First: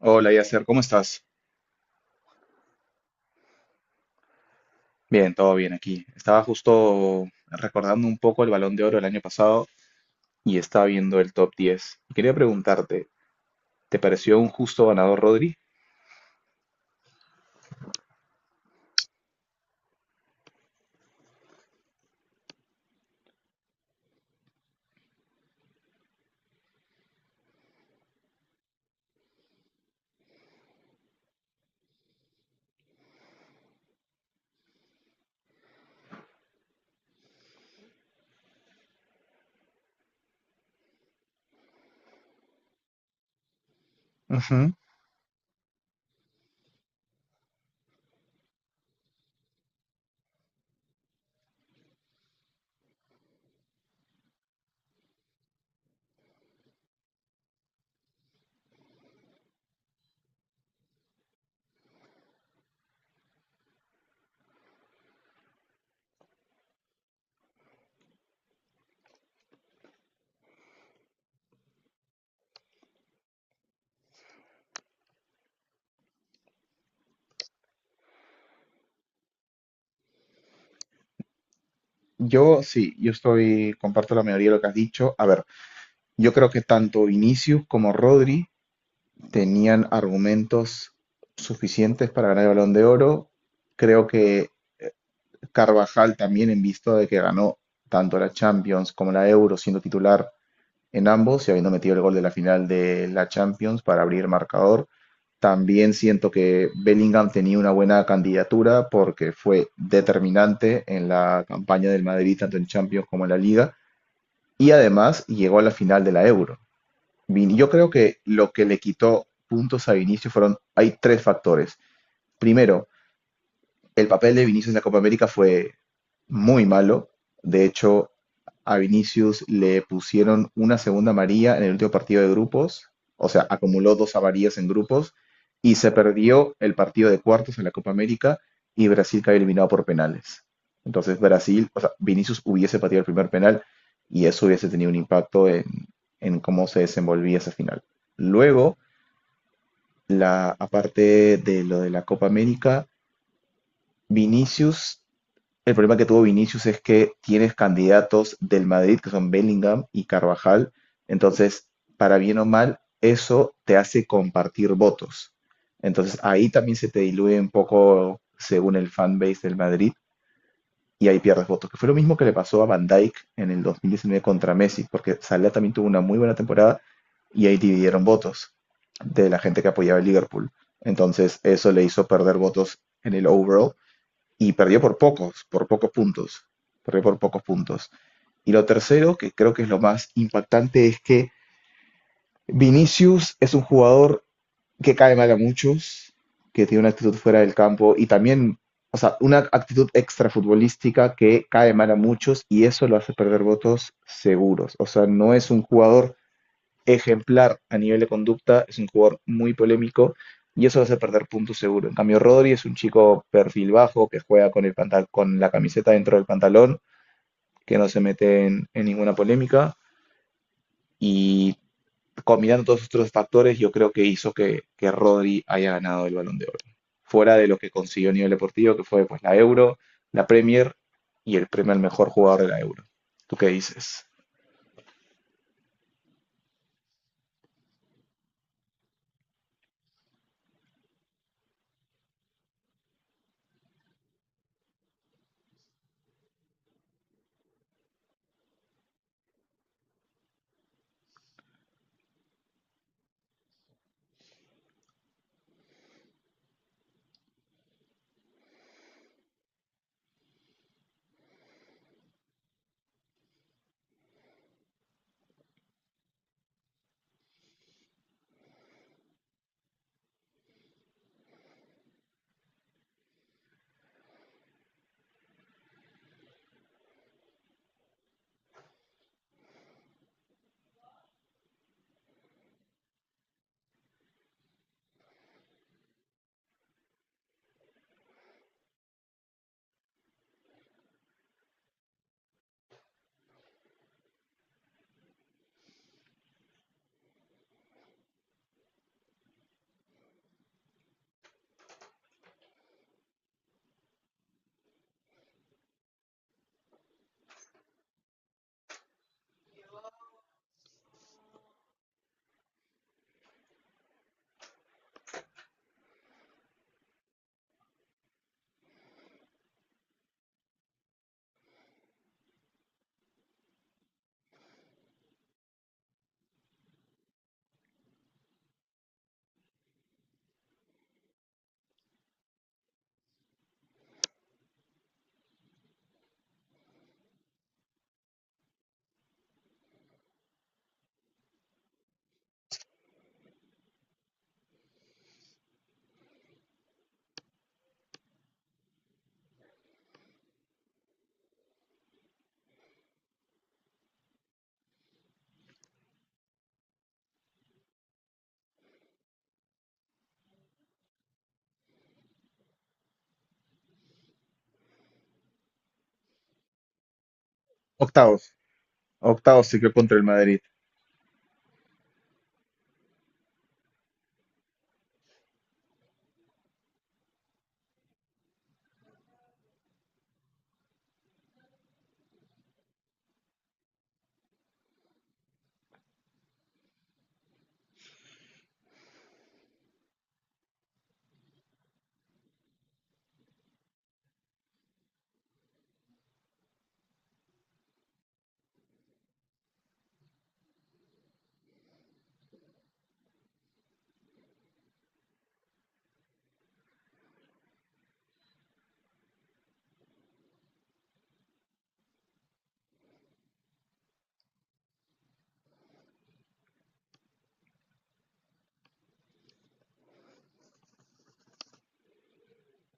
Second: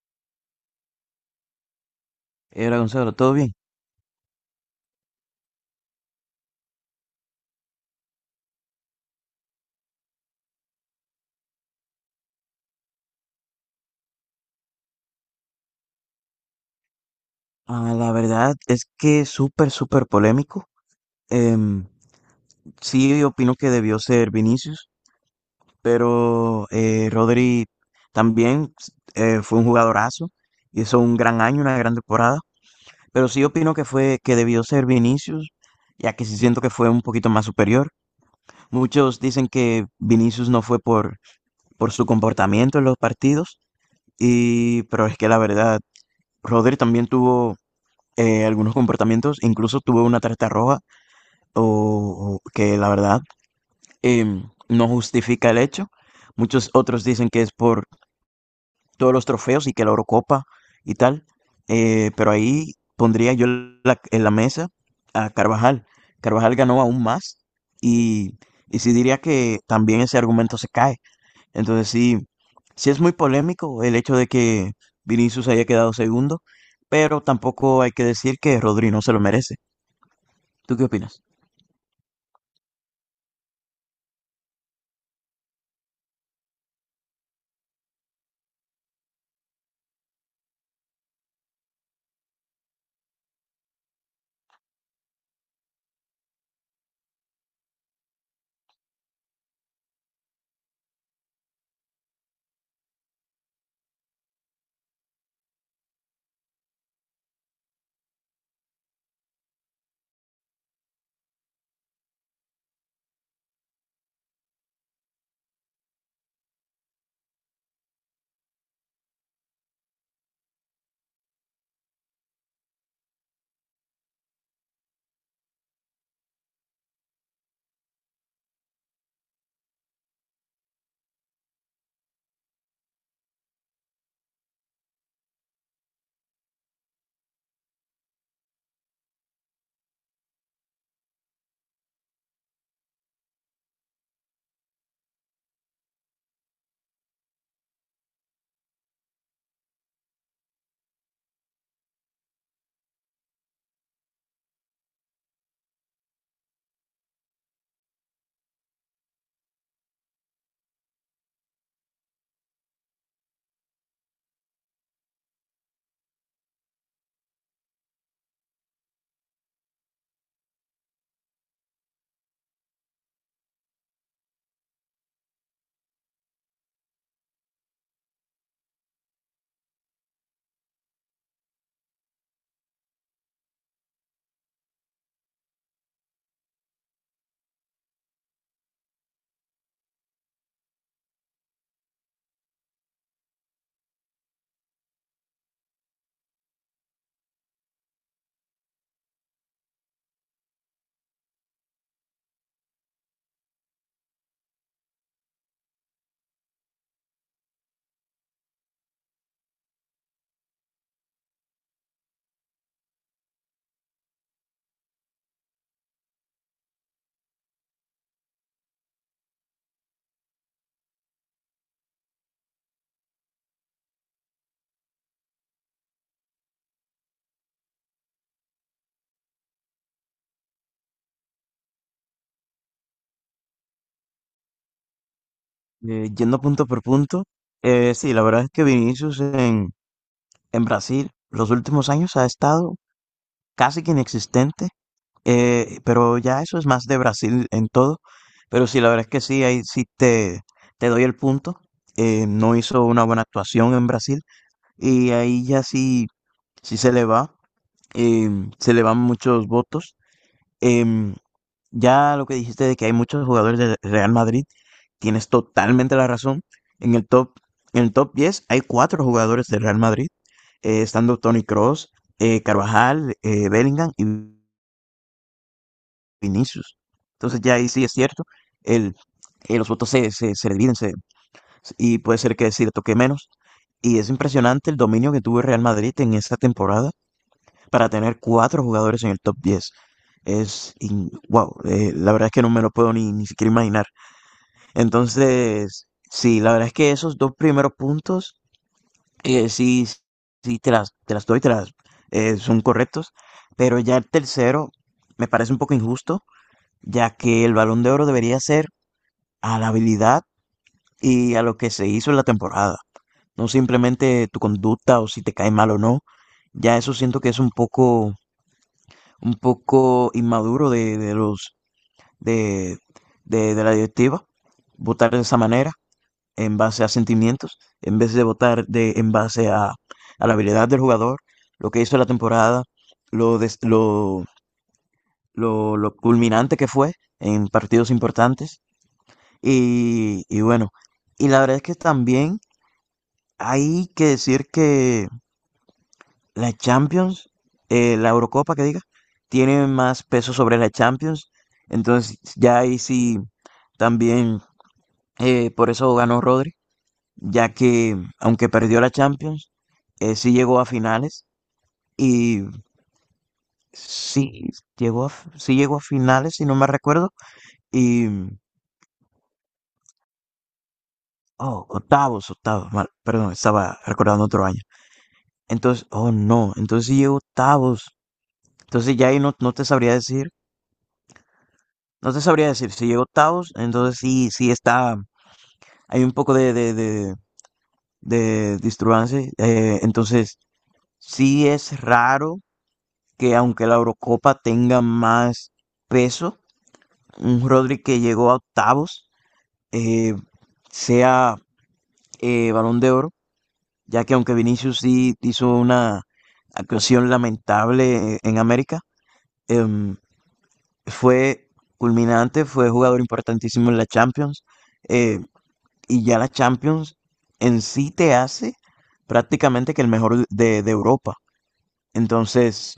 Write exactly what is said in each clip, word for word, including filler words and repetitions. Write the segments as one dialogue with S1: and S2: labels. S1: Hola, Yasser, ¿cómo estás?
S2: Eh, Hola Gonzalo, ¿todo bien?
S1: Bien, todo bien aquí. Estaba justo recordando un poco el Balón de Oro del año pasado y estaba viendo el top diez Y quería preguntarte, ¿te pareció un justo ganador, Rodri?
S2: Ah, la verdad es que es súper, súper polémico. Em, sí, opino que debió ser Vinicius, pero eh, Rodri también eh, fue un jugadorazo, hizo un gran año, una gran temporada, pero sí opino que fue que debió ser Vinicius, ya que sí siento que fue un poquito más superior. Muchos dicen que Vinicius no fue por, por su comportamiento en los partidos,
S1: Ujú.
S2: y, pero es que la verdad, Rodri también tuvo eh, algunos comportamientos. Incluso tuve una tarjeta roja o, o que la verdad em, no justifica el hecho. Muchos otros dicen que es por todos los trofeos y que la Eurocopa y tal. Eh, pero ahí pondría yo la- en la mesa a Carvajal. Carvajal ganó aún más y, y sí diría que también ese argumento se cae. Entonces sí, sí es muy polémico el hecho de que Vinicius haya quedado segundo, pero tampoco hay que decir que Rodri no se lo merece. ¿Tú qué opinas?
S1: Yo sí, yo estoy, comparto la mayoría de lo que has dicho. A ver, yo creo que tanto Vinicius como Rodri tenían argumentos suficientes para ganar el Balón de Oro. Creo que Carvajal también, en vista de que ganó tanto la Champions como la Euro siendo titular en ambos y habiendo metido el gol de la final de la Champions para abrir marcador. También siento que Bellingham tenía una buena candidatura porque fue determinante en la campaña del Madrid, tanto en Champions como en la Liga, y además llegó a la final de la Euro. Vin- Yo creo que lo que le quitó puntos a Vinicius fueron, hay tres factores. Primero, el papel de Vinicius en la Copa América fue muy malo. De hecho, a Vinicius le pusieron una segunda amarilla en el último partido de grupos, o sea, acumuló dos amarillas en grupos y se perdió el partido de cuartos en la Copa América y Brasil cayó eliminado por penales. Entonces Brasil, o sea, Vinicius hubiese pateado el primer penal y eso hubiese tenido un impacto en, en cómo se desenvolvía esa final. Luego, la, aparte de lo de la Copa América, Vinicius el problema que tuvo Vinicius es que tienes candidatos del Madrid que son Bellingham y Carvajal. Entonces, para bien o mal, eso te hace compartir votos. Entonces, ahí también se te diluye un poco según el fanbase del Madrid y ahí pierdes votos. Que fue lo mismo que le pasó a Van Dijk en el dos mil diecinueve contra Messi, porque Salah también tuvo una muy buena temporada y ahí dividieron votos de la gente que apoyaba el Liverpool. Entonces, eso le hizo perder votos en el overall y perdió por pocos, por pocos puntos. Perdió por pocos puntos. Y lo tercero, que creo que es lo más impactante, es que Vinicius es un jugador que cae mal a muchos, que tiene una actitud fuera del campo y también, o sea, una actitud extrafutbolística que cae mal a muchos y eso lo hace perder votos seguros. O sea, no es un jugador ejemplar a nivel de conducta, es un jugador muy polémico y eso lo hace perder puntos seguro. En cambio, Rodri es un chico perfil bajo que juega con, el pantal con la camiseta dentro del pantalón, que no se mete en, en ninguna polémica y combinando todos estos factores yo creo que hizo que, que Rodri haya ganado el balón de oro. Fuera de lo que consiguió a nivel deportivo, que fue pues, la Euro, la Premier y el premio al mejor jugador de la Euro. ¿Tú qué dices?
S2: Eh, yendo punto por punto, eh, sí, la verdad es que Vinicius en, en Brasil los últimos años ha estado casi que inexistente, eh, pero ya eso es más de Brasil en todo. Pero sí, la verdad es que sí, ahí sí te, te doy el punto. Eh, no hizo una buena actuación en Brasil y ahí ya sí, sí se le va, em, se le van muchos votos. Em, ya lo que dijiste de que hay muchos jugadores del Real Madrid tienes totalmente la razón. En el top, en el top diez hay cuatro jugadores del Real Madrid, eh, estando Tony Cross, Carvajal, eh, Bellingham y Vinicius. Entonces ya ahí sí es cierto, el, eh, los votos se, se, se dividen se- y puede ser que decir toque menos. Y es impresionante el dominio que tuvo el Real Madrid en esta temporada para tener cuatro jugadores en el top diez. Es, in- wow, eh, la verdad es que no me lo puedo ni, ni siquiera imaginar. Entonces, sí, la verdad es que esos dos primeros puntos, eh, sí, sí, te las, te las doy, te las, eh, son correctos, pero ya el tercero me parece un poco injusto, ya que el Balón de Oro debería ser a la habilidad y a lo que se hizo en la temporada, no simplemente tu conducta o si te cae mal o no, ya eso siento que es un poco, un poco inmaduro de, de los, de, de, de la directiva, votar de esa manera. En base a sentimientos, en vez de votar de, en base a, a la habilidad del jugador, lo que hizo la temporada, lo, des- lo, lo, lo culminante que fue en partidos importantes. Y, y bueno, y la verdad es que también hay que decir que la Champions, eh, la Eurocopa que diga, tiene más peso sobre la Champions. Entonces ya ahí sí también eh, por eso ganó Rodri. Ya que aunque perdió la Champions, eh, sí llegó a finales y sí llegó a, sí llegó a finales, si no me recuerdo, y
S1: Octavos. Octavos se quedó contra el Madrid.
S2: oh, octavos, octavos, mal, perdón, estaba recordando otro año. Entonces, oh no, entonces sí llegó octavos. Entonces ya ahí no, no te sabría decir, no te sabría decir, si llegó octavos, entonces sí, sí está, hay un poco de, de, de, de disturbancia, eh, entonces sí es raro que aunque la Eurocopa tenga más peso, un Rodri que llegó a octavos eh, sea eh, Balón de Oro, ya que aunque Vinicius sí hizo una actuación lamentable eh, en América, eh, fue culminante, fue jugador importantísimo en la Champions, eh, y ya la Champions en sí te hace prácticamente que el mejor de, de Europa. Entonces,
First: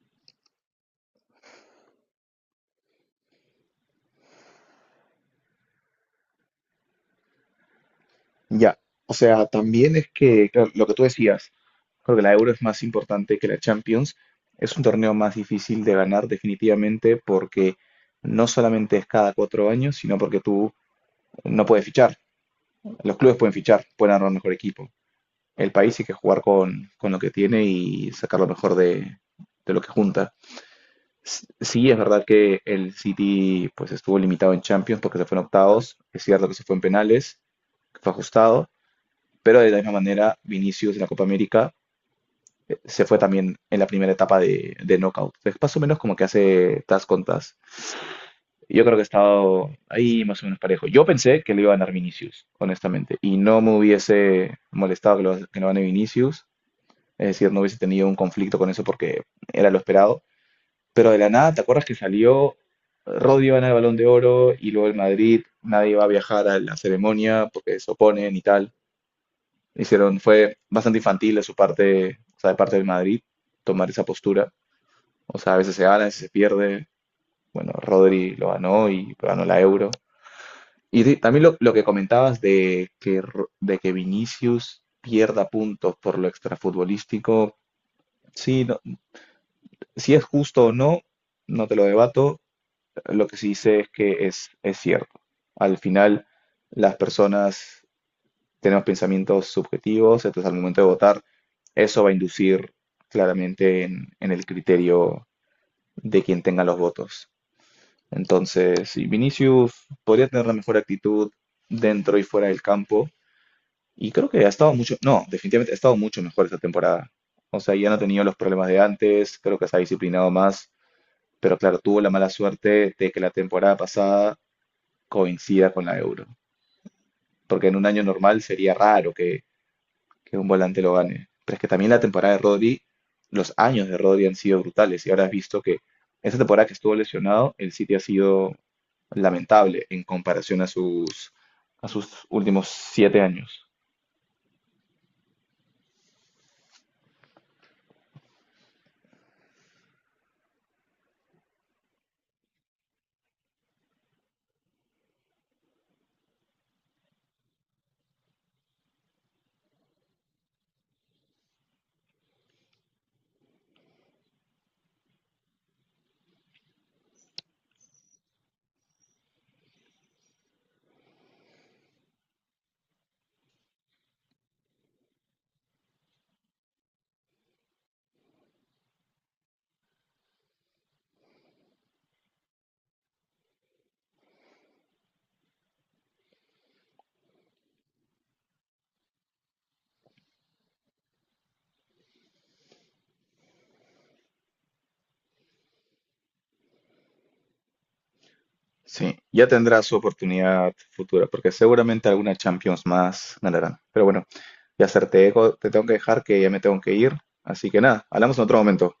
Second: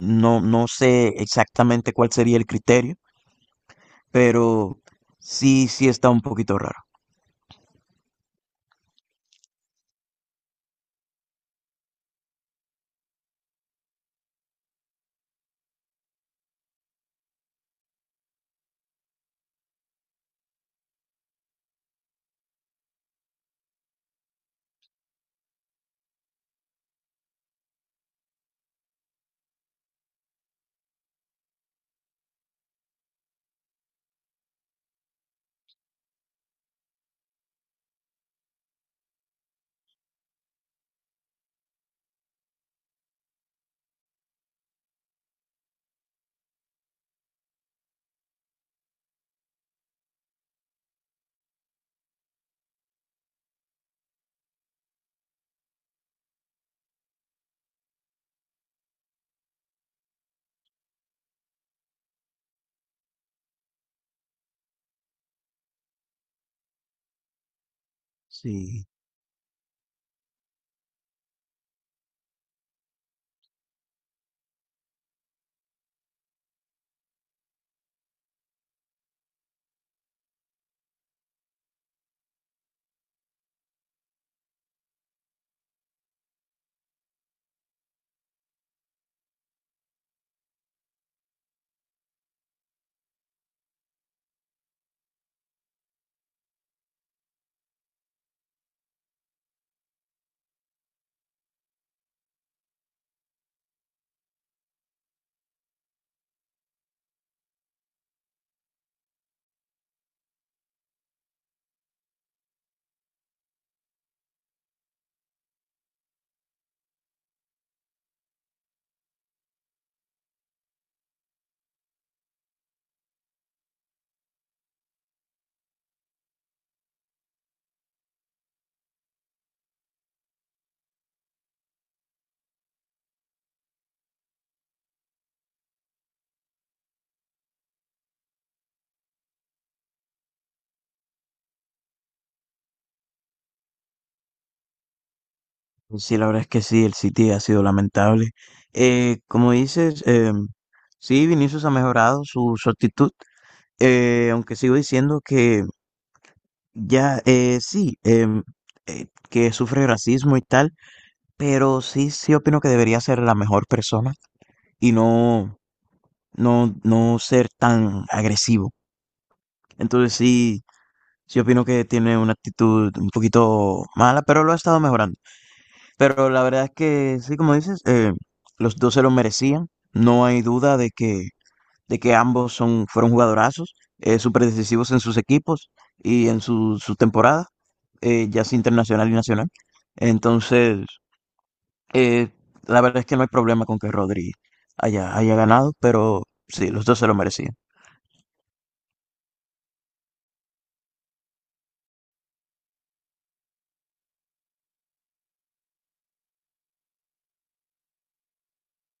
S2: no, no sé exactamente cuál sería el criterio pero sí, sí está un poquito raro.
S1: Ya, o sea, también es que, claro, lo que tú decías, creo que la Euro es más importante que la Champions, es un torneo más difícil de ganar definitivamente porque no solamente es cada cuatro años, sino porque tú no puedes fichar, los clubes pueden fichar, pueden armar mejor equipo, el país hay que jugar con, con lo que tiene y sacar lo mejor de, de lo que junta. S- Sí, es verdad que el City pues estuvo limitado en Champions porque se fue en octavos, es cierto que se fue en penales, que fue ajustado, pero de la misma manera, Vinicius en la Copa América eh, se fue también en la primera etapa de, de knockout. Es más o menos como que hace tas con tas. Yo creo que he estado ahí más o menos parejo. Yo pensé que le iba a ganar Vinicius, honestamente, y no me hubiese molestado que lo, que lo gane Vinicius. Es decir, no hubiese tenido un conflicto con eso porque era lo esperado. Pero de la nada, ¿te acuerdas que salió Rodri gana el Balón de Oro y luego el Madrid, nadie va a viajar a la ceremonia porque se oponen y tal?
S2: Sí,
S1: Hicieron, fue bastante infantil de su parte, o sea, de parte del Madrid, tomar esa postura. O sea, a veces se gana, a veces se pierde. Bueno, Rodri lo ganó y ganó la Euro. Y sí, también lo, lo que comentabas de que, Ro- de que Vinicius pierda puntos por lo extrafutbolístico, sí, no- si es justo o no, no te lo debato. Lo que sí sé es que es, es cierto. Al final, las personas tenemos pensamientos subjetivos, entonces al momento de votar, eso va a inducir claramente en, en el criterio de quien tenga los votos. Entonces, sí, Vinicius podría tener la mejor actitud dentro y fuera del campo, y creo que ha estado mucho, no, definitivamente ha estado mucho mejor esta temporada. O sea, ya no ha tenido los problemas de antes, creo que se ha disciplinado más, pero claro, tuvo la mala suerte de que la temporada pasada coincida con la Euro, porque en un año normal sería raro que que un volante lo gane. Pero es que también la temporada de Rodri, los años de Rodri han sido brutales y ahora has visto que esa temporada que estuvo lesionado, el City ha sido lamentable en comparación a sus, a sus últimos siete años.
S2: pues sí, la verdad es que sí, el City ha sido lamentable. Eh, como dices, em, sí, Vinicius ha mejorado su, su actitud, eh, aunque sigo diciendo que ya, eh, sí, em, eh, que sufre racismo y tal. Pero sí, sí opino que debería ser la mejor persona y no, no, no ser tan agresivo. Entonces sí, sí opino que tiene una actitud un poquito mala, pero lo ha estado mejorando. Pero la verdad es que sí, como dices, eh, los dos se lo merecían. No hay duda de que, de que ambos son, fueron jugadorazos, eh, súper decisivos en sus equipos y en su, su temporada, eh, ya sea internacional y nacional. Entonces Eh, la verdad es que no hay problema con que Rodri haya, haya ganado, pero sí, los dos se lo merecían.
S1: Sí, ya tendrá su oportunidad futura, porque seguramente alguna Champions más ganarán. Pero bueno, ya ser te te tengo que dejar que ya me tengo que ir. Así que nada, hablamos en otro momento.